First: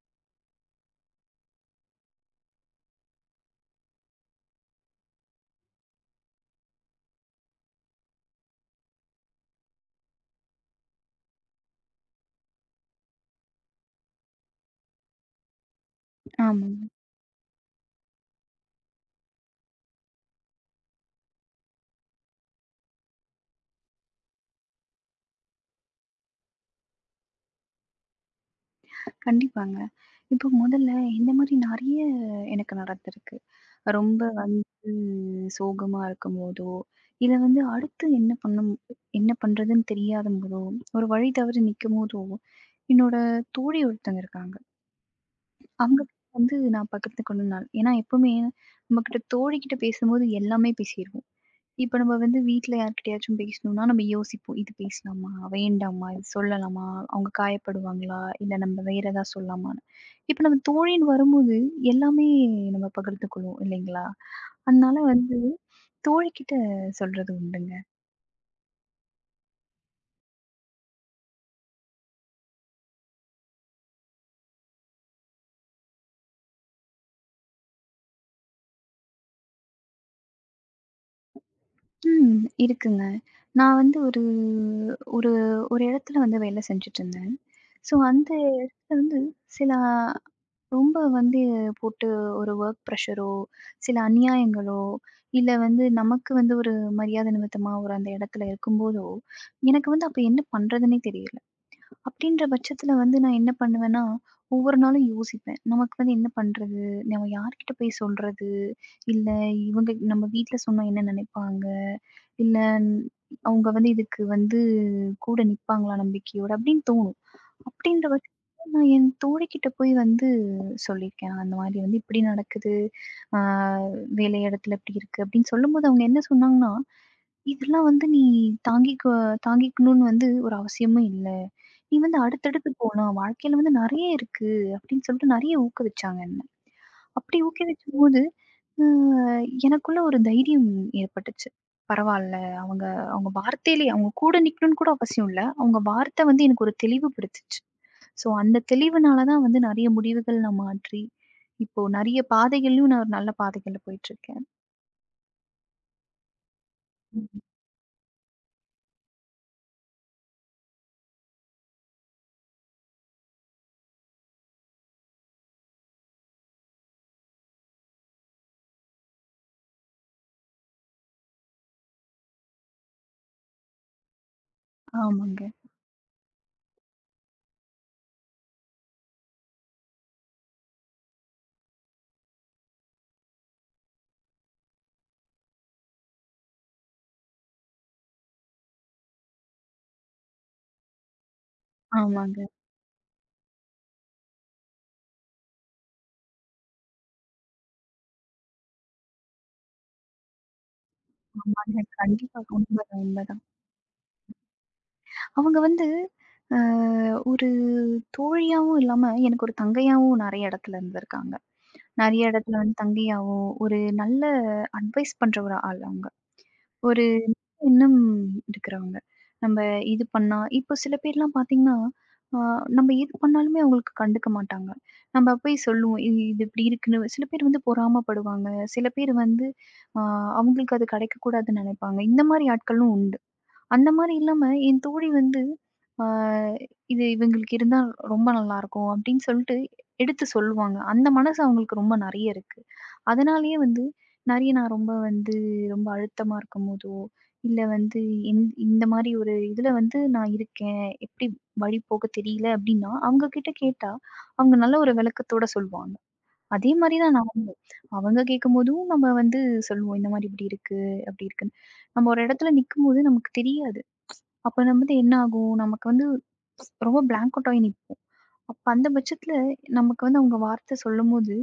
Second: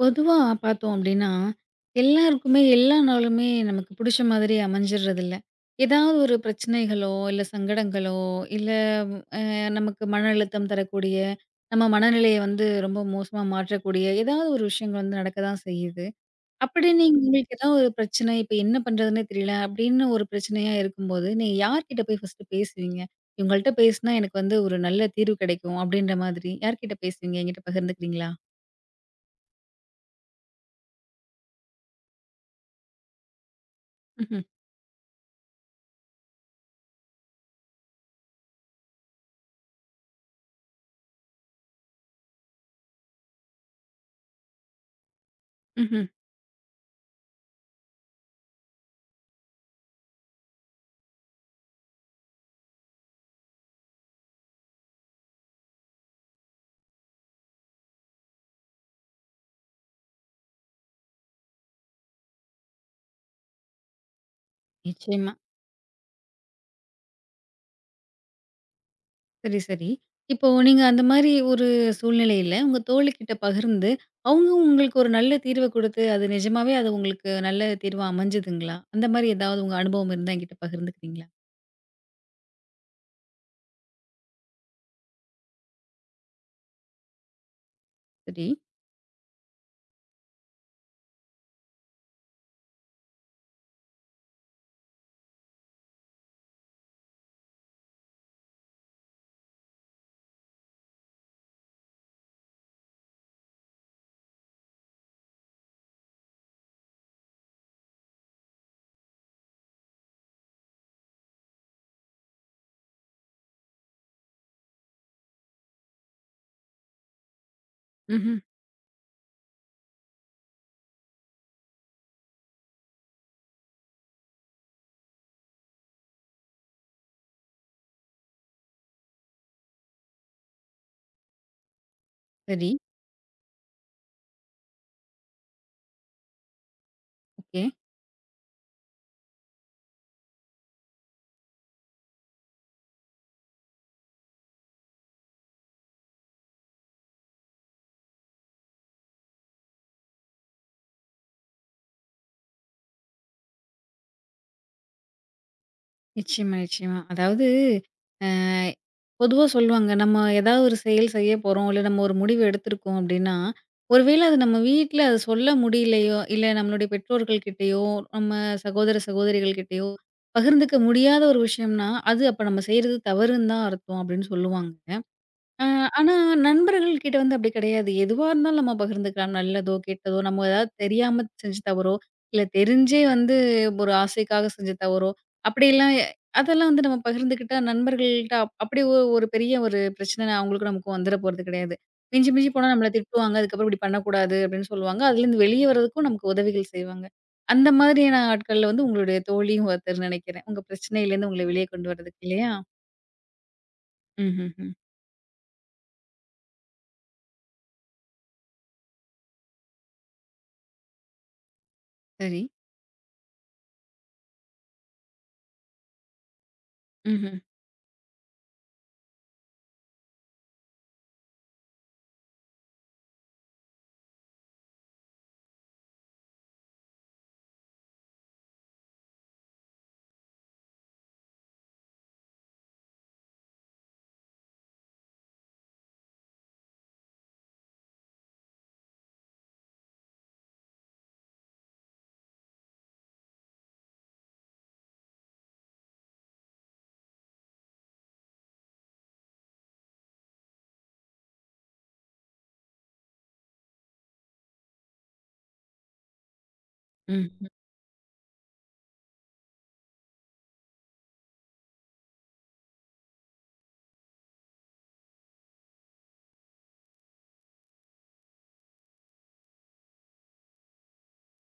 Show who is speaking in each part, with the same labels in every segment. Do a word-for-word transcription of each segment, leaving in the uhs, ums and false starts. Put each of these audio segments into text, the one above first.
Speaker 1: பொதுவா பார்த்தோம் அப்டின்னா, எல்லாருக்குமே எல்லா நாளுமே நமக்கு புடிச்ச மாதிரி அமைஞ்சிறதில்ல. ஏதாவது ஒரு பிரச்சனைகளோ, இல்ல சங்கடங்களோ, இல்ல அ நமக்கு மன அழுத்தம் தரக்கூடிய, நம்ம மனநிலைய வந்து ரொம்ப மோசமா மாற்றக்கூடிய ஏதாவது ஒரு விஷயங்கள் வந்து நடக்க தான் செய்யுது.
Speaker 2: ஆமாங்க.
Speaker 1: அப்படி நீங்க உங்களுக்கு ஏதாவது ஒரு பிரச்சனை, "இப்ப என்ன பண்றதுன்னே தெரியல" அப்படின்னு ஒரு பிரச்சனையா இருக்கும்போது, நீங்க யார்கிட்ட போய் ஃபர்ஸ்ட்டு பேசுவீங்க? "இவங்கள்ட்ட பேசினா எனக்கு வந்து ஒரு நல்ல தீர்வு கிடைக்கும்" அப்படின்ற மாதிரி யார்கிட்ட பேசுவீங்க? என்கிட்ட பகிர்ந்துக்கிறீங்களா?
Speaker 2: கண்டிப்பாங்க. இப்போ முதல்ல இந்த மாரி நெறைய எனக்கு நடந்திருக்கு. ரொம்ப
Speaker 1: ம்ஹ்ம்,
Speaker 2: வந்து சோகமா இருக்கும்போதோ, இல்ல வந்து அடுத்து என்ன பண்ணணும் என்ன பண்றதுன்னு தெரியாதம்போதோ, ஒரு வழி தவறி நிக்கும்போதோ, என்னோட தோழி ஒருத்தங்க இருக்காங்க. அவங்க
Speaker 1: ம்ஹ்ம்.
Speaker 2: வந்து நான் பகிர்ந்துக்கணும்னால ஏன்னா எப்பவுமே நம்மகிட்ட தோழிகிட்ட பேசும்போது எல்லாமே பேசிருவோம். இப்ப நம்ம வந்து வீட்ல யார்கிட்டயாச்சும் பேசணும்னா, நம்ம யோசிப்போம். "இது பேசலாமா? வேண்டாமா? இது சொல்லலாமா? அவங்க காயப்படுவாங்களா? இல்ல நம்ம வேற ஏதாவது சொல்லலாமான்னு." இப்ப நம்ம தோழின்னு வரும்போது, எல்லாமே நம்ம பகிர்ந்துக்குவோம் இல்லைங்களா? அதனால
Speaker 1: நிச்சயமா.
Speaker 2: வந்து தோழிகிட்ட சொல்றது உண்டுங்க.
Speaker 1: சரி, சரி. இப்போ நீங்க அந்த மாரி ஒரு சூழ்நிலையில, உங்க தோழிகிட்ட பகிர்ந்து, அவங்க உங்களுக்கு ஒரு நல்ல தீர்வ குடுத்து, அது நிஜமாவே அது உங்களுக்கு நல்ல தீர்வா அமைஞ்சதுங்களா? அந்த மாரி ஏதாவது உங்க அனுபவம் இருந்தா என்கிட்ட பகிர்ந்துக்கிறீங்களா?
Speaker 2: ம். இருக்குங்க. நான் வந்து ஒரு ஒரு ஒரு இடத்துல வந்து வேலை செஞ்சுட்டு இருந்தேன். ஸோ, அந்த
Speaker 1: சரி.
Speaker 2: இடத்துல வந்து சில ரொம்ப வந்து போட்டு ஒரு வொர்க் ப்ரஷரோ, சில அநியாயங்களோ, இல்ல வந்து நமக்கு வந்து ஒரு மரியாதை நிமித்தமா ஒரு அந்த இடத்துல இருக்கும்போதோ, எனக்கு வந்து அப்ப என்ன பண்றதுன்னே தெரியல. அப்படின்ற பட்சத்துல வந்து நான் என்ன பண்ணுவேன்னா, ஒவ்வொரு நாளும் யோசிப்பேன். நமக்கு வந்து என்ன பண்றது? நம்ம யார்கிட்ட போய் சொல்றது? இல்ல இவங்க நம்ம வீட்ல சொன்னா என்ன நினைப்பாங்க? இல்ல அவங்க வந்து இதுக்கு வந்து கூட நிப்பாங்களா நம்பிக்கையோட? அப்படின்னு தோணும். அப்படின்ற பட்சத்துல
Speaker 1: ம்ஹ்ம்.
Speaker 2: நான் என் தோழிகிட்ட போய் வந்து சொல்லியிருக்கேன். அந்த மாரி வந்து இப்படி நடக்குது. ஆ வேலை இடத்துல இப்படி இருக்கு அப்படின்னு சொல்லும்போது அவங்க என்ன சொன்னாங்கன்னா, "இதெல்லாம் வந்து நீ தாங்கிக்க தாங்கிக்கணும்னு வந்து ஒரு அவசியமும் இல்ல. நீ வந்து
Speaker 1: சரி.
Speaker 2: அடுத்தடுத்து போலாம். வாழ்க்கையில வந்து நெறைய இருக்கு" அப்படின்னு சொல்லிட்டு நெறைய ஊக்குவிச்சாங்க என்ன. அப்படி
Speaker 1: ஓகே.
Speaker 2: ஊக்குவிக்கும்போது அ எனக்குள்ள ஒரு தைரியம் ஏற்பட்டுச்சு. பரவால்ல. அவங்க அவங்க வார்த்தையிலே அவங்க கூட நிக்கணும்னு கூட அவசியம் இல்ல. அவங்க வார்த்தை வந்து எனக்கு ஒரு தெளிவுபடுத்துச்சு. ஸோ அந்த தெளிவுனால தான் வந்து நெறைய முடிவுகள் நான் மாற்றி, இப்போ நெறைய பாதைகள்லயும் நான் ஒரு நல்ல பாதைகள்ல போயிட்டுருக்கேன்.
Speaker 1: நிச்சயமா, நிச்சயமா.
Speaker 2: ம்.
Speaker 1: அதாவது பொதுவாக சொல்லுவாங்க நம்ம ஏதாவது ஒரு செயல் செய்ய போகிறோம் இல்லை நம்ம ஒரு முடிவு எடுத்திருக்கோம் அப்படின்னா ஒருவேளை அது நம்ம வீட்டில் அது சொல்ல முடியலையோ இல்லை நம்மளுடைய பெற்றோர்கள் கிட்டேயோ நம்ம சகோதர சகோதரிகள் கிட்டேயோ பகிர்ந்துக்க முடியாத ஒரு விஷயம்னா அது அப்போ நம்ம செய்கிறது தவறுன்னு தான் அர்த்தம் அப்படின்னு சொல்லுவாங்க.
Speaker 2: ஆமாங்க,
Speaker 1: அ ஆனா, நண்பர்கள் கிட்ட வந்து அப்படி கிடையாது. எதுவா இருந்தாலும் நம்ம பகிர்ந்துக்கலாம். நல்லதோ, கெட்டதோ, நம்ம ஏதாவது தெரியாம செஞ்ச தவறோ, இல்ல தெரிஞ்சே வந்து ஒரு ஆசைக்காக செஞ்ச தவறோ, அப்படியெல்லாம் எ- அதெல்லாம் வந்து நம்ம பகிர்ந்துக்கிட்டா நண்பர்கள்ட்ட அப் அப்படி ஒ ஒரு பெரிய ஒரு பிரச்சனை அவங்களுக்கும் நமக்கும் வந்துற போறது கிடையாது. மிஞ்சி
Speaker 2: ஆமாங்க,
Speaker 1: மிஞ்சி போனா நம்மள திட்டுவாங்க. அதுக்கப்புறம் இப்படி பண்ணக்கூடாது அப்படின்னு சொல்லுவாங்க. அதுலேருந்து வெளிய வரதுக்கும் நமக்கு உதவிகள் செய்வாங்க. அந்த மாதிரியான ஆட்கள்ல வந்து உங்களுடைய தோழியும் ஒருத்தர் நினைக்கிறேன். உங்க பிரச்சனையிலேருந்து உங்கள வெளிய
Speaker 2: ஆமாங்க.
Speaker 1: கொண்டு வரதுக்கு
Speaker 2: கண்டிப்பா.
Speaker 1: இல்லையா?
Speaker 2: உண்மதான், உண்மதான்.
Speaker 1: ம்ஹ்ஹ்ம்.
Speaker 2: அவங்க வந்து அ ஒரு தோழியாவும் இல்லாம, எனக்கு ஒரு தங்கையாவும் நெறைய இடத்துல இருந்திருக்காங்க. நெறைய
Speaker 1: சரி.
Speaker 2: இடத்துல வந்து தங்கையாவோ, ஒரு நல்ல அட்வைஸ் பண்ற ஒரு ஆள் அவங்க. ஒரு
Speaker 1: ம்ஹ்ம்.
Speaker 2: எண்ணம் இருக்கிறவங்க. நம்ம இது பண்ணா இப்போ சில பேர்லாம் பார்த்தீங்கன்னா, ஆ நம்ம எது பண்ணாலுமே அவங்களுக்கு கண்டுக்க மாட்டாங்க. நம்ம போய் சொல்லுவோம். "இது இது இப்படி இருக்குன்னு" சில பேர் வந்து பொறாமப்படுவாங்க. சில பேர் வந்து ஆ அவங்களுக்கு அது கிடைக்கக்கூடாதுன்னு நெனைப்பாங்க. இந்த மாரி ஆட்களும் உண்டு. அந்த மாரி இல்லாம என் தோழி வந்து ஆ இது இவங்களுக்கு இருந்தா ரொம்ப நல்லாருக்கும் அப்டின்னு சொல்ட்டு எடுத்து சொல்லுவாங்க. அந்த மனசு அவங்களுக்கு ரொம்ப நெறைய இருக்கு. அதனாலேயே வந்து நெறைய நான் ரொம்ப வந்து ரொம்ப அழுத்தமா இருக்கும்போதோ, இல்ல வந்து இந் இந்த மாரி ஒரு இதுல வந்து நான் இருக்கேன். எப்டி வழி போக தெரியல அப்டின்னா, அவங்க கிட்ட கேட்டா, அவங்க நல்ல ஒரு விளக்கத்தோட சொல்லுவாங்க. அதே மாரி தான்
Speaker 1: ம். ம்.
Speaker 2: நாமளும். அவங்க கேட்கும்போதும் நம்ம வந்து சொல்லுவோம். இந்த மாரி இப்டி இருக்கு, அப்டி இருக்குன்னு. நம்ம ஒரு இடத்துல நிக்கும்போது நமக்கு தெரியாது. அப்ப நம்ம வந்து என்ன ஆகும்? நமக்கு வந்து ரொம்ப பிளாங்க் அவுட் ஆயி நிப்போம். அப்ப அந்த பட்சத்துல நமக்கு வந்து அவங்க வார்த்தை சொல்லும்போது,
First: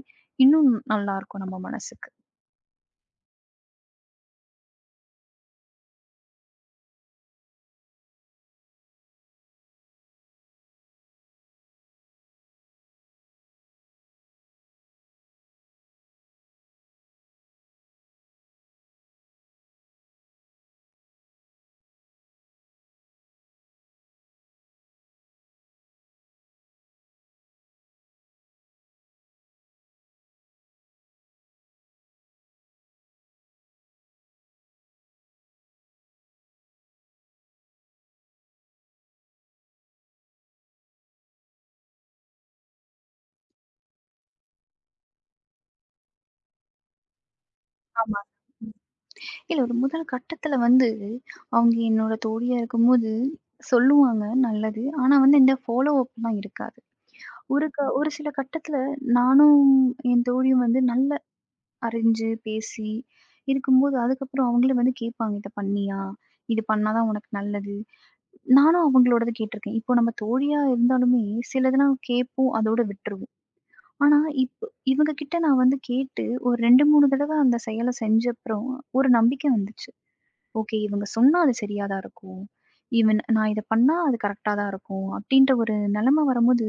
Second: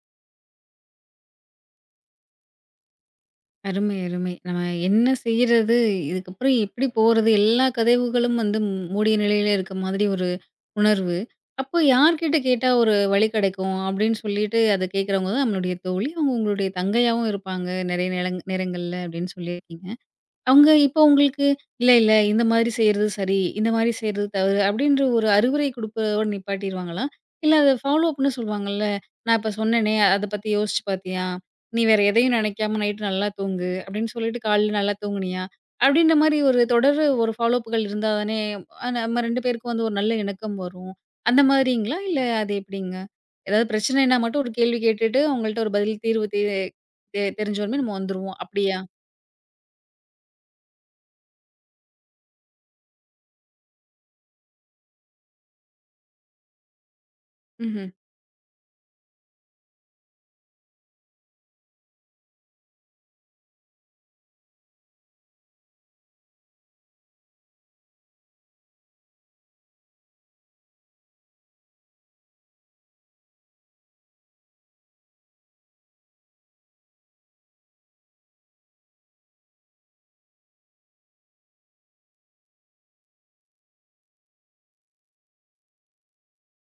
Speaker 2: இன்னும் நல்லாருக்கும் நம்ம மனசுக்கு.
Speaker 1: அருமை, அருமை. நம்ம என்ன செய்றது? இதுக்கப்புறம் எப்படி போறது? எல்லா கதவுகளும் வந்து மூ- மூடிய நிலையில இருக்க மாதிரி ஒரு உணர்வு. அப்போ யார்கிட்ட கேட்டா ஒரு வழி கிடைக்கும்? அப்படின்னு சொல்லிட்டு அத கேட்கிறவங்க தான் நம்மளுடைய தோழி. அவங்க உங்களுடைய தங்கையாவும் இருப்பாங்க, நிறைய நேரங் நேரங்கள்ல அப்படின்னு சொல்லியிருக்கீங்க. அவங்க இப்போ உங்களுக்கு, "இல்ல, இல்ல இந்த மாதிரி செய்றது சரி. இந்த மாதிரி செய்றது தவறு." அப்படின்ற ஒரு அறிவுரை குடுப்பதோட நிப்பாட்டிருவாங்களா? இல்ல அத ஃபாலோ அப்ன்னு சொல்லுவாங்கல்ல. "நான் இப்ப சொன்னேனே, அத பத்தி யோசிச்சு பார்த்தியா? நீ வேற எதையும் நினைக்காம நைட் நல்லா தூங்கு" அப்படின்னு சொல்லிட்டு காலைல நல்லா தூங்குனியா? அப்படின்ற மாரி ஒரு தொடர் ஒரு ஃபாலோ அப்புகள் இருந்தா தானே, அ நம்ம ரெண்டு பேருக்கும் வந்து ஒரு நல்ல இணக்கம் வரும். அந்த மாதிரிங்களா? இல்ல அது எப்படிங்க? ஏதாவது பிரச்சனைனா மட்டும் ஒரு கேள்வி கேட்டுட்டு, அவங்கள்ட்ட ஒரு பதில் தீர்வு தெ தெ தெரிஞ்ச உடனே நம்ம
Speaker 2: ஆமா.
Speaker 1: வந்துருவோம்.
Speaker 2: ம்.
Speaker 1: அப்படியா?
Speaker 2: இல்ல ஒரு முதல் கட்டத்துல வந்து அவங்க என்னோட தோழியா இருக்கும்போது சொல்லுவாங்க நல்லது. ஆனா வந்து இந்த ஃபாலோ அப்லாம் இருக்காது. ஒரு க
Speaker 1: ம்ஹ்ம்.
Speaker 2: ஒரு சில கட்டத்துல நானும் என் தோழியும் வந்து நல்லா அறிஞ்சு, பேசி இருக்கும்போது அதுக்கப்புறம் அவங்களே வந்து கேட்பாங்க. "இத பண்ணியா? இது பண்ணா தான் உனக்கு நல்லது." நானும் அவங்களோடது கேட்டுருக்கேன். இப்போ நம்ம தோழியா இருந்தாலுமே, சிலதெல்லாம் கேட்போம், அதோட விட்டுருவோம். ஆனா, இப்போ இவங்க கிட்ட நான் வந்து கேட்டு ஒரு ரெண்டு, மூணு தடவ அந்த செயல செஞ்சப்புறம், ஒரு நம்பிக்கை வந்துச்சு. ஓகே. இவங்க சொன்னா அது சரியா தான் இருக்கும். ஈவன் நான் இத பண்ணா அது கரெக்ட்டா தான் இருக்கும். அப்டின்ற ஒரு நெலம வரும்போது,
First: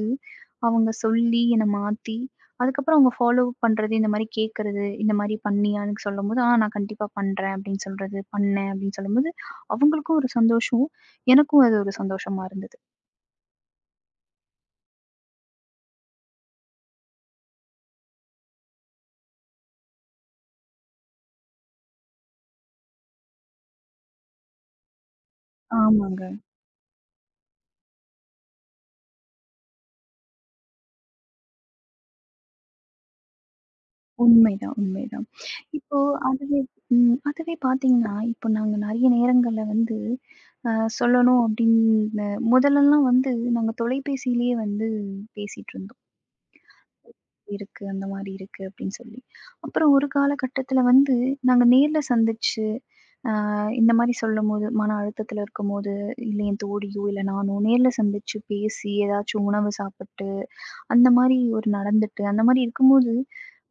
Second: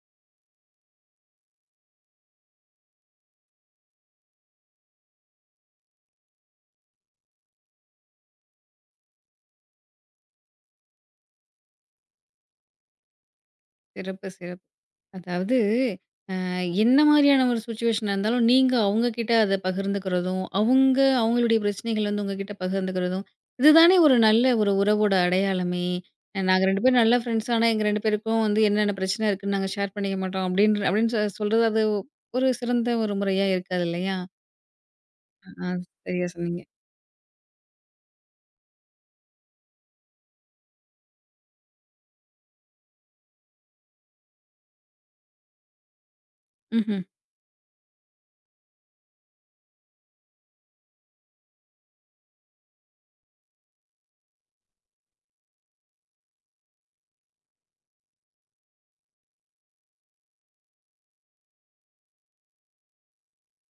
Speaker 2: அவங்க சொல்லி என்ன மாத்தி, அதுக்கப்புறம் அவங்க ஃபாலோ பண்றது, இந்த மாரி கேட்கறது, இந்த மாரி பண்ணியான்னு சொல்லும்போது, "ஆ நான் கண்டிப்பா பண்றேன்" அப்டின்னு சொல்றது, "பண்ணேன்" அப்டின்னு சொல்லும்போது, அவங்களுக்கும் ஒரு சந்தோஷம். எனக்கும் அது ஒரு சந்தோஷமா இருந்தது.
Speaker 1: சிறப்பு, சிறப்பு. அதாவது அ என்ன மாரியான ஒரு சிச்சுவேஷனா இருந்தாலும், நீங்க அவங்க கிட்ட அத பகிர்ந்துக்கிறதும், அவங்க அவங்களுடைய பிரச்சனைகள் வந்து உங்ககிட்ட பகிர்ந்துக்கிறதும், இதுதானே ஒரு நல்ல ஒரு உறவோட அடையாளமே!
Speaker 2: ஆமாங்க.
Speaker 1: அஹ், "நாங்க ரெண்டு பேரும் நல்ல ஃப்ரெண்ட்ஸ். ஆனா, எங்க இரண்டு பேருக்கும் வந்து என்னென்ன பிரச்சனை இருக்குன்னு நாங்க ஷேர் பண்ணிக்க மாட்டோம்." அப்படின்ற அப்படின்னு சொ சொல்றது அது ஒரு சிறந்த ஒரு முறையா இருக்காது இல்லையா?
Speaker 2: உண்மைதான், உண்மைதான்.
Speaker 1: ஆ,
Speaker 2: இப்போ
Speaker 1: சரியா
Speaker 2: அதுவே
Speaker 1: சொன்னீங்க.
Speaker 2: ம். அதுவே பார்த்தீங்கன்னா, இப்போ நாங்க நெறைய நேரங்கள்ல வந்து அ சொல்லணும் அப்படின்னு முதல்லலாம் வந்து நாங்க தொலைபேசியிலேயே வந்து பேசிட்டுருந்தோம்.
Speaker 1: ம்ஹ்ம்.
Speaker 2: இருக்கு, அந்த மாரி இருக்கு அப்படின்னு சொல்லி. அப்புறம் ஒரு காலகட்டத்தில வந்து நாங்க நேர்ல சந்திச்சு, அ இந்த மாரி சொல்லும்போது, மன அழுத்தத்தில இருக்கும்போது, இல்ல என் தோழியோ, இல்ல நானோ நேர்ல சந்திச்சு பேசி, ஏதாச்சும் உணவு சாப்பிட்டு, அந்த மாரி ஒரு நடந்துட்டு, அந்த மாரி இருக்கும்போது,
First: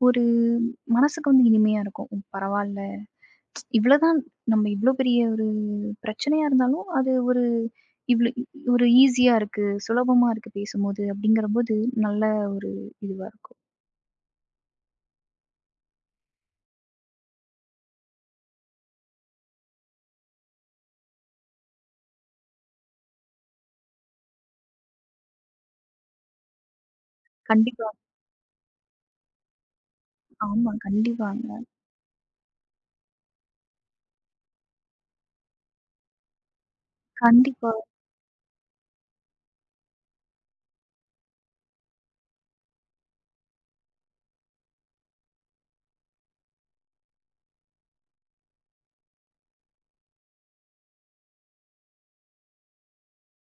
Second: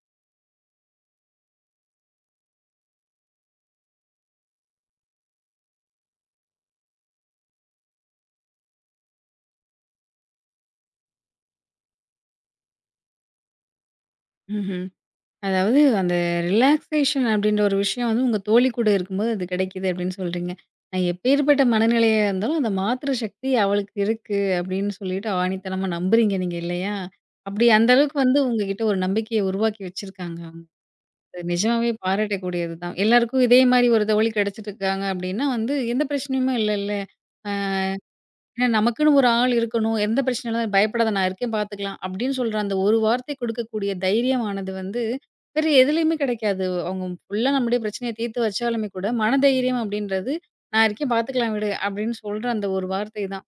Speaker 2: ஒரு மனசுக்கு வந்து இனிமையா இருக்கும். பரவால்ல. இவ்வளதான் நம்ம இவ்ளோ பெரிய ஒரு பிரச்சனையா இருந்தாலும், அது ஒரு இவ்ளோ ஒரு ஈஸியா இருக்கு. சுலபமா இருக்கு பேசும்போது அப்படிங்கிறபோது, நல்ல ஒரு இதுவா இருக்கும்.
Speaker 1: ம்ஹ்ம். அதாவது அந்த ரிலாக்சேஷன் அப்படின்ற ஒரு விஷயம் வந்து உங்க தோழி கூட இருக்கும்போது அது கிடைக்குது அப்படின்னு சொல்றீங்க. நான் எப்பேர்ப்பட்ட மனநிலையா இருந்தாலும் அந்த மாத்துற சக்தி அவளுக்கு இருக்கு அப்படின்னு சொல்லிட்டு ஆணித்தனமா நம்புறீங்க நீங்க இல்லையா? அப்படி அந்த
Speaker 2: கண்டிப்பா.
Speaker 1: அளவுக்கு வந்து உங்ககிட்ட ஒரு நம்பிக்கைய உருவாக்கி வச்சிருக்காங்க அவங்க.
Speaker 2: ஆமா.
Speaker 1: அது
Speaker 2: கண்டிப்பாங்க.
Speaker 1: நிஜமாவே பாராட்டக்கூடியது தான். எல்லாருக்கும் இதே மாரி ஒரு தோழி கிடைச்சிட்டு இருக்காங்க அப்படின்னா வந்து எந்த பிரச்சனையுமே இல்லல்ல.
Speaker 2: கண்டிப்பா.
Speaker 1: ஏன்னா நமக்குன்னு ஒரு ஆள் இருக்கணும். எந்த பிரச்சனை இல்ல பயப்படாத நான் இருக்கேன் பார்த்துக்கலாம். அப்படின்னு சொல்ற அந்த ஒரு வார்த்தை கொடுக்கக்கூடிய தைரியமானது வந்து, வேற எதுலயுமே கிடைக்காது. அவங்க ஃபுல்லா நம்முடைய பிரச்சனைய தீர்த்து வச்சாலுமே கூட, மனதைரியம் அப்படின்றது, "நான் இருக்கேன் பார்த்துக்கலாம் விடு" அப்படின்னு சொல்ற அந்த ஒரு வார்த்தை தான்.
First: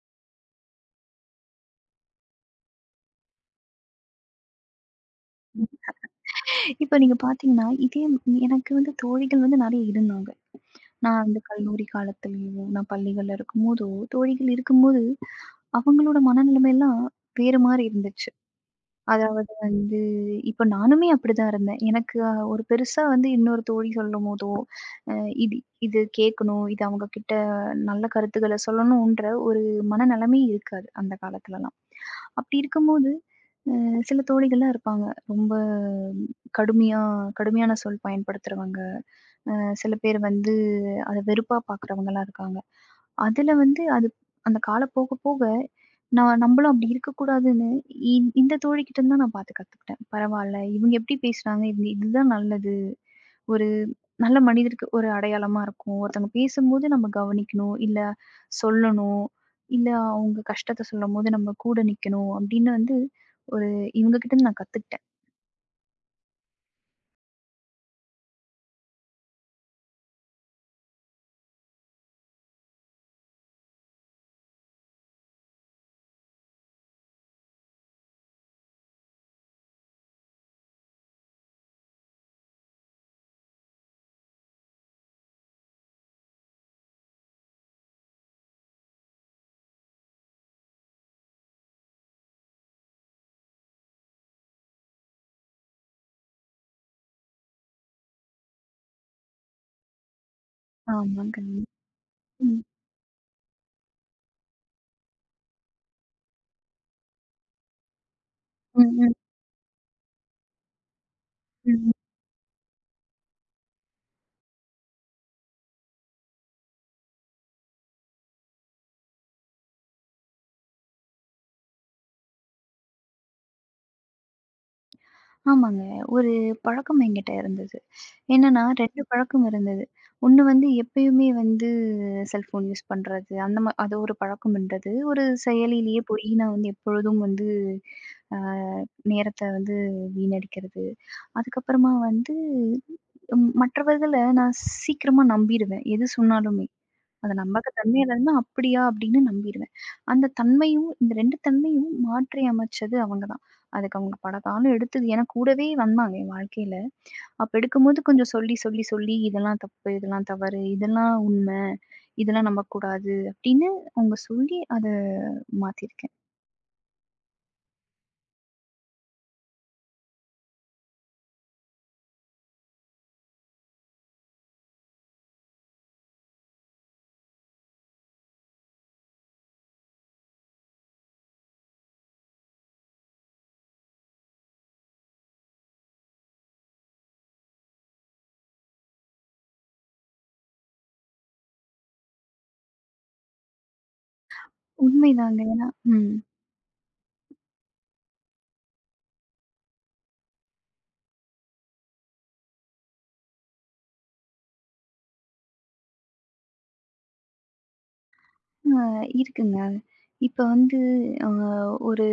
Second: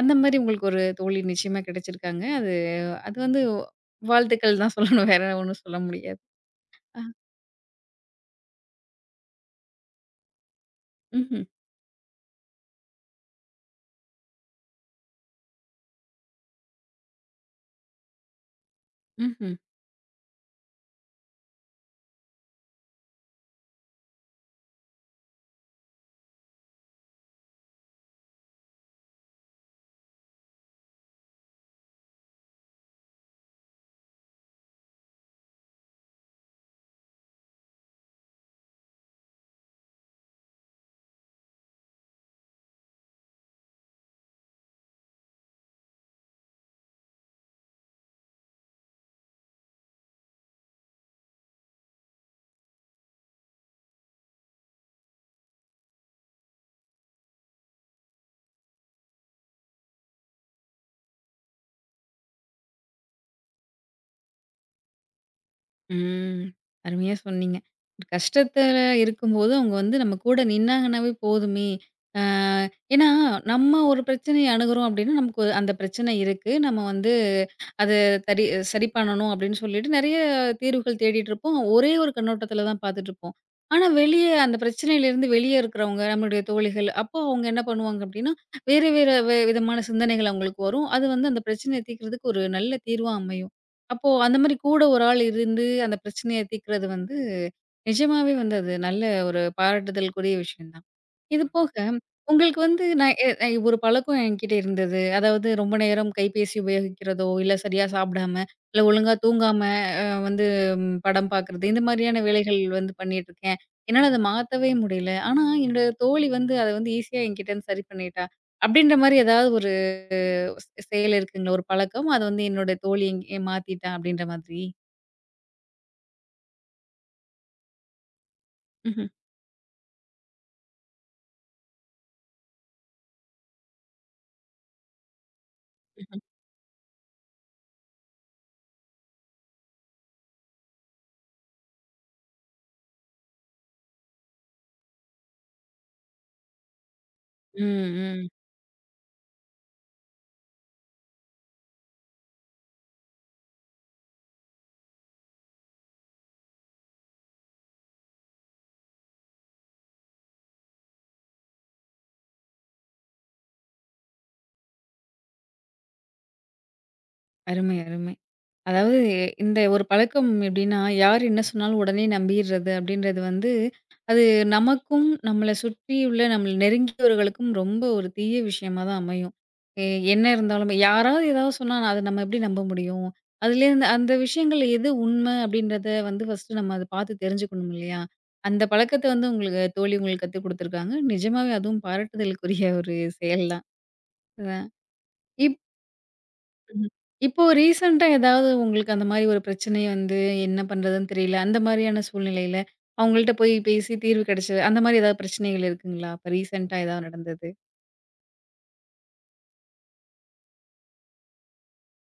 Speaker 1: அந்த மாரி உங்களுக்கு ஒரு தோழி நிச்சயமா கிடைச்சிருக்காங்க. அது அது வந்து வாழ்த்துக்கள் தான் சொல்லணும். வேற ஒண்ணும் சொல்ல முடியாது.
Speaker 2: இப்ப
Speaker 1: அ,
Speaker 2: நீங்க பார்த்தீங்கன்னா, இதே ம், எனக்கு வந்து தோழிகள் வந்து நெறைய இருந்தாங்க. நான் அந்த
Speaker 1: ம்ஹ்ம்,
Speaker 2: கல்லூரி காலத்துலயும், நான் பள்ளிகள்ல இருக்கும்போதோ, தோழிகள் இருக்கும்போது, அவங்களோட மனநிலைமைலாம் வேற மாரி இருந்துச்சு. அதாவது
Speaker 1: ம்ஹ்ம்.
Speaker 2: வந்து இப்ப நானுமே அப்படிதான் இருந்தேன். எனக்கு அ ஒரு பெருசா வந்து இன்னொரு தோழி சொல்லும்போதோ, அ இது இது கேட்கணும், இது அவங்க கிட்ட நல்ல கருத்துக்கள சொல்லணுன்ற ஒரு மனநிலைமை இருக்காது அந்த காலத்துலலாம். அப்படி இருக்கும்போது அ சில தோழிகள்லாம் இருப்பாங்க. ரொம்ப கடுமையா கடுமையான சொல் பயன்படுத்துறவங்க. அ சில பேர் வந்து அத வெறுப்பா பார்க்குறவங்கலாம் இருக்காங்க. அதுல வந்து அது அந்த காலம் போக போக நான் நம்பளும் அப்படி இருக்கக்கூடாதுன்னு, இந் இந்த தோழிகிட்டருந்து தான் நான் பார்த்து கத்துக்கிட்டேன். பரவால்ல, இவங்க எப்படி பேசுறாங்க, இவங்க இதுதான் நல்லது. ஒரு நல்ல மனிதருக்கு ஒரு அடையாளமா இருக்கும். ஒருத்தவங்க பேசும்போது நம்ம கவனிக்கணும், இல்ல சொல்லணும், இல்ல அவங்க கஷ்டத்த சொல்லும்போது நம்ம கூட நிக்கணும் அப்படின்னு வந்து, ஒரு இவங்க கிட்டருந்து நான் கத்துக்கிட்டேன்.
Speaker 1: ம். அருமையா சொன்னீங்க. ஒரு கஷ்டத்துல இருக்கும்போது, அவங்க வந்து நம்ம கூட நின்னாங்கன்னாவே போதுமே! அ ஏன்னா, நம்ம ஒரு பிரச்சனைய அணுகுறோம் அப்டின்னா, நமக்கு ஒரு- அந்த பிரச்சனை இருக்கு. நம்ம வந்து அத தரி சரி பண்ணணும் அப்டின்னு சொல்லிட்டு நெறைய தீர்வுகள் தேடிட்டு இருப்போம். ஒரே ஒரு கண்ணோட்டத்துல தான் பாத்துட்டுருப்போம். ஆனா, வெளிய அந்த பிரச்சனையிலேருந்து வெளிய இருக்கிறவங்க, நம்மளுடைய தோழிகள், அப்போ அவங்க என்ன பண்ணுவாங்க அப்டின்னா, வேறு வேற வ விதமான சிந்தனைகள் அவங்களுக்கு வரும். அது வந்து அந்த பிரச்சனைய தீர்க்கிறதுக்கு ஒரு நல்ல தீர்வா அமையும். அப்போ அந்த மாரி கூட ஒரு ஆள் இருந்து அந்த பிரச்சனைய தீர்க்கிறது வந்து, நிஜமாவே வந்து அது நல்ல ஒரு பாராட்டுதலுக்குரிய விஷயம் தான்.
Speaker 2: ஆமாங்க.
Speaker 1: இது ம். போக, உங்களுக்கு
Speaker 2: ம்.
Speaker 1: வந்து நான் எ எ ஒரு பழக்கம் என்கிட்ட இருந்தது. அதாவது ரொம்ப நேரம் கைபேசி உபயோகிக்கிறதோ, இல்ல சரியா சாப்பிடாம, இல்ல
Speaker 2: ம்,
Speaker 1: ஒழுங்கா
Speaker 2: ம்,
Speaker 1: தூங்காம அ வந்து ம், படம் பார்க்குறது, இந்த
Speaker 2: ம்.
Speaker 1: மாரியான வேலைகள் வந்து பண்ணிட்டுருக்கேன். என்னால அத மாத்தவே முடியல. ஆனா, என்னோட தோழி வந்து அத வந்து ஈஸியா என்கிட்டேருந்து சரி பண்ணிட்டா. அப்படின்ற மாரி ஏதாவது ஒரு ஸ் செயல் இருக்குங்களா? ஒரு பழக்கம். அது வந்து என்னோட தோழி எங் மாத்திட்டா அப்டின்ற மாதிரி.
Speaker 2: ஆமாங்க. ஒரு பழக்கம் என்கிட்ட இருந்தது. என்னன்னா ரெண்டு
Speaker 1: ம்ஹ்ம்,
Speaker 2: பழக்கம் இருந்தது. ஒண்ணு வந்து எப்பயுமே வந்து செல்ஃபோன் யூஸ் பண்றது. அந்த மா அது ஒரு பழக்கம் இருந்தது. ஒரு செயலிலேயே
Speaker 1: ம்ஹ்ம்.
Speaker 2: போயி நான் வந்து எப்பொழுதும் வந்து அ நேரத்த வந்து வீணடிக்கிறது. அதுக்கப்புறமா வந்து ம் மற்றவர்கள நான் சீக்கிரமா நம்பிருவேன். எது சொன்னாலுமே. அந்த
Speaker 1: ம்,
Speaker 2: நம்பகத்தன்மை அது
Speaker 1: ம்.
Speaker 2: வந்து அப்படியா அப்படின்னு நம்பிருவேன். அந்த தன்மையும் இந்த ரெண்டு தன்மையும் மாற்றி அமைச்சது அவங்க தான். அதுக்கு அவங்க பல காலம் எடுத்தது. ஏன்னா கூடவே வந்தாங்க என் வாழ்க்கையில. அப்ப எடுக்கும்போது கொஞ்சம் சொல்லி, சொல்லி, சொல்லி இதெல்லாம் தப்பு, இதெல்லாம் தவறு, இதெல்லாம் உண்மை, இதெல்லாம் நம்பக்கூடாது அப்படின்னு அவங்க சொல்லி அத மாத்திருக்கேன்.
Speaker 1: அருமை, அருமை. அதாவது இந்த ஒரு பழக்கம் எப்படின்னா, யார் என்ன சொன்னாலும் உடனே நம்பிர்றது அப்படின்றது வந்து, அது நமக்கும், நம்மள சுற்றியுள்ள நம்மள நெருங்கியவர்களுக்கும் ரொம்ப ஒரு தீய விஷயமா தான் அமையும். எ என்ன இருந்தாலுமே யாராவது ஏதாவது சொன்னா அத நம்ம எப்படி நம்ப முடியும்? அதுலேருந்து அந்த விஷயங்கள் எது உண்மை அப்படின்றத வந்து ஃபர்ஸ்ட்டு நம்ம அத பார்த்து தெரிஞ்சுக்கணும் இல்லையா? அந்த பழக்கத்த வந்து உங்களுக்கு தோழி உங்களுக்கு கத்துக் குடுத்துருக்காங்க. நிஜமாவே அதுவும் பாராட்டுதலுக்குரிய ஒரு செயல் தான். அ
Speaker 2: உண்மைதாங்க.
Speaker 1: இப்
Speaker 2: ஏன்னா ம்.
Speaker 1: ம்ஹ்ம். இப்போ ரீசென்ட்டா ஏதாவது உங்களுக்கு அந்த மாரி ஒரு பிரச்சனை வந்து என்ன பண்றதுன்னு தெரியல. அந்த மாரியான சூழ்நிலையில அவங்கள்ட்ட போய் பேசி தீர்வு கிடைச்சது. அந்த மாரி ஏதாவது பிரச்சனைகள் இருக்குங்களா? அப்ப ரீசென்ட்டா ஏதாவது நடந்தது?
Speaker 2: அ இருக்குங்க. இப்ப வந்து அ ஒரு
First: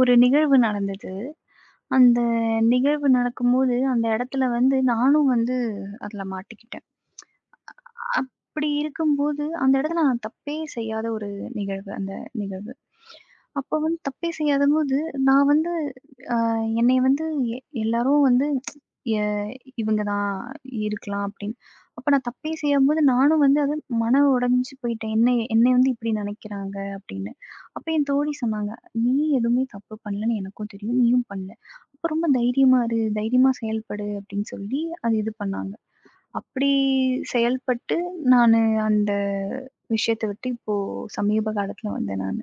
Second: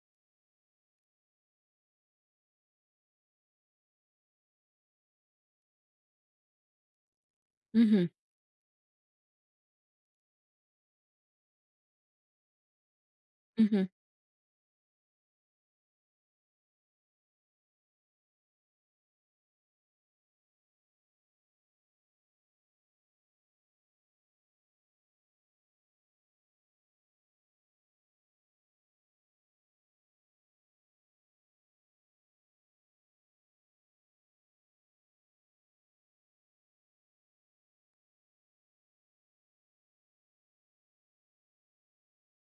Speaker 2: ஒரு நிகழ்வு நடந்தது. அந்த நிகழ்வு நடக்கும்போது, அந்த இடத்துல வந்து நானும் வந்து அதுல மாட்டிக்கிட்டேன்.
Speaker 1: ம்ஹ்ம்,
Speaker 2: அப்படி இருக்கும்போது, அந்த இடத்துல நான் தப்பே செய்யாத ஒரு நிகழ்வு, அந்த நிகழ்வு. அப்போ
Speaker 1: ம்ஹ்ம்.
Speaker 2: வந்து தப்பே செய்யாதபோது, நான் வந்து என்னைய வந்து எ எல்லாரும் வந்து எ இவங்க தான் இருக்கலாம் அப்படின்னு. அப்ப நான் தப்பே செய்யும்போது நானும் வந்து அது மனம் உடைஞ்சு போயிட்டேன். என்னை என்னை வந்து இப்படி நினைக்கிறாங்க அப்படின்னு. அப்ப என் தோழி சொன்னாங்க, "நீ எதுவுமே தப்பு பண்ணலன்னு எனக்கும் தெரியும். நீயும் பண்ணல. அப்ப ரொம்ப தைரியமா இரு. தைரியமா செயல்படு" அப்படின்னு சொல்லி அது இது பண்ணாங்க. அப்படி செயல்பட்டு நானு அந்த விஷயத்த விட்டு இப்போ சமீப காலத்துல வந்தேன் நானு.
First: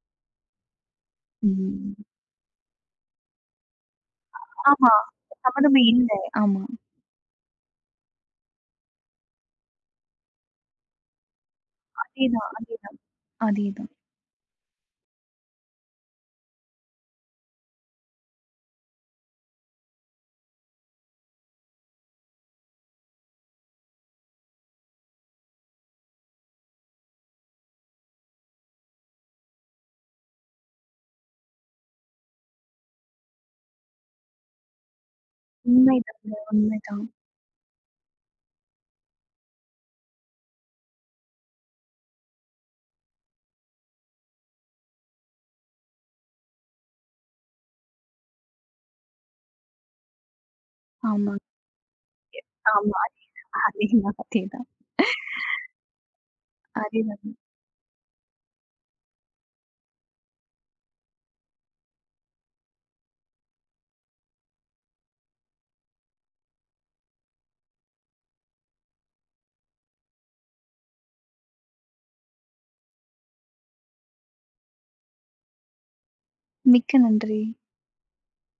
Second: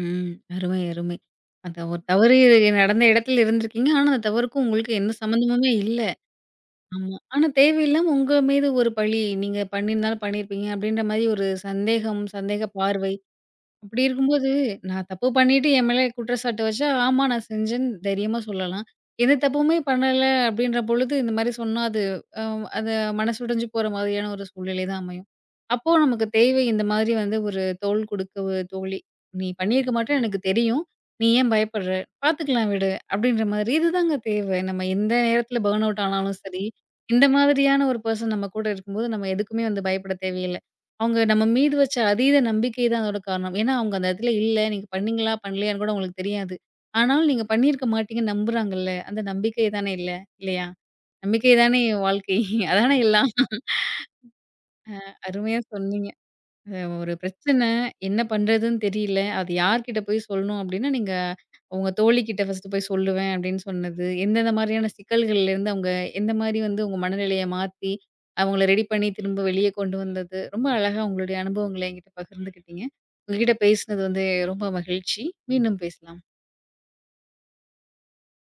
Speaker 1: ம். அருமை, அருமை. அந்த
Speaker 2: ம்.
Speaker 1: ஒரு தவறு நடந்த இடத்துல இருந்திருக்கீங்க. ஆனா அந்த தவறுக்கும்
Speaker 2: ஆமா.
Speaker 1: உங்களுக்கும் எந்த சம்மந்தமுமே
Speaker 2: சம்மதமே
Speaker 1: இல்ல.
Speaker 2: இல்ல. ஆமா.
Speaker 1: ஆமா. ஆனா தேவையில்லாம உங்க மீது ஒரு பழி. நீங்க பண்ணியிருந்தாலும் பண்ணியிருப்பீங்க அப்படின்ற மாரி ஒரு சந்தேகம்,
Speaker 2: அதேதான்.
Speaker 1: சந்தேக
Speaker 2: அதே
Speaker 1: பார்வை.
Speaker 2: அதேதான்.
Speaker 1: அப்படி இருக்கும்போது, நான் தப்பு பண்ணிட்டு என் மேல குற்றச்சாட்டு வச்சா, ஆமா நான் செஞ்சேன்னு தைரியமா சொல்லலாம். எந்த தப்புமே பண்ணல அப்படின்ற பொழுது, இந்த மாரி சொன்னா அது அ அத மனசு உடைஞ்சு போற மாதிரியான ஒரு சூழ்நிலை தான் அமையும். அப்போ நமக்கு தேவை இந்த மாதிரி வந்து ஒரு தோள் கொடுக்க ஒரு தோழி. "நீ பண்ணியிருக்க மாட்டேன்னு எனக்கு தெரியும். நீ ஏன் பயப்படுற? பார்த்துக்கலாம் விடு." அப்படின்ற மாதிரி இதுதாங்க தேவை. நம்ம எந்த நேரத்தில பர்ன் அவுட்
Speaker 2: உண்மைதாங்க,
Speaker 1: ஆனாலும் சரி,
Speaker 2: உண்மைதான்.
Speaker 1: இந்த மாதிரியான ஒரு பெர்சன் நம்ம கூட இருக்கும்போது, நம்ம எதுக்குமே வந்து பயப்பட தேவையில்ல. அவங்க நம்ம மீது வச்ச அதீத நம்பிக்கை தான் அதோட காரணம். ஏன்னா, அவங்க அந்த இடத்துல இல்ல, நீங்க பண்ணீங்களா? பண்ணலையான்னு கூட உங்களுக்கு தெரியாது. ஆனாலும் நீங்க பண்ணியிருக்க மாட்டீங்கன்னு நம்புறாங்கல்ல, அந்த நம்பிக்கை தானே இல்ல, இல்லையா?
Speaker 2: ஆமா,
Speaker 1: நம்பிக்கை தானே வாழ்க்கை. அதானே
Speaker 2: ஆமா.
Speaker 1: எல்லாம்.
Speaker 2: அதேதான்,
Speaker 1: அருமையா சொன்னீங்க. அ ஒரு
Speaker 2: அதேதான்.
Speaker 1: பிரச்சனை, என்ன பண்றதுன்னு தெரியல. அது யார்கிட்ட போய் சொல்லணும் அப்டின்னா, நீங்க உங்க தோழிகிட்ட ஃபர்ஸ்ட்டு போய் சொல்லுவேன் அப்டின்னு சொன்னது, எந்தெந்த மாரியான சிக்கல்கள்லேருந்து அவங்க எந்த மாரி வந்து உங்க மனநிலைய மாத்தி, அவங்கள ரெடி பண்ணி திரும்ப வெளிய கொண்டு வந்தது, ரொம்ப அழகா உங்களுடைய அனுபவங்கள என்கிட்ட பகிர்ந்துக்கிட்டீங்க. உங்ககிட்ட பேசினது வந்து ரொம்ப மகிழ்ச்சி. மீண்டும் பேசலாம்.
Speaker 2: மிக்க நன்றி.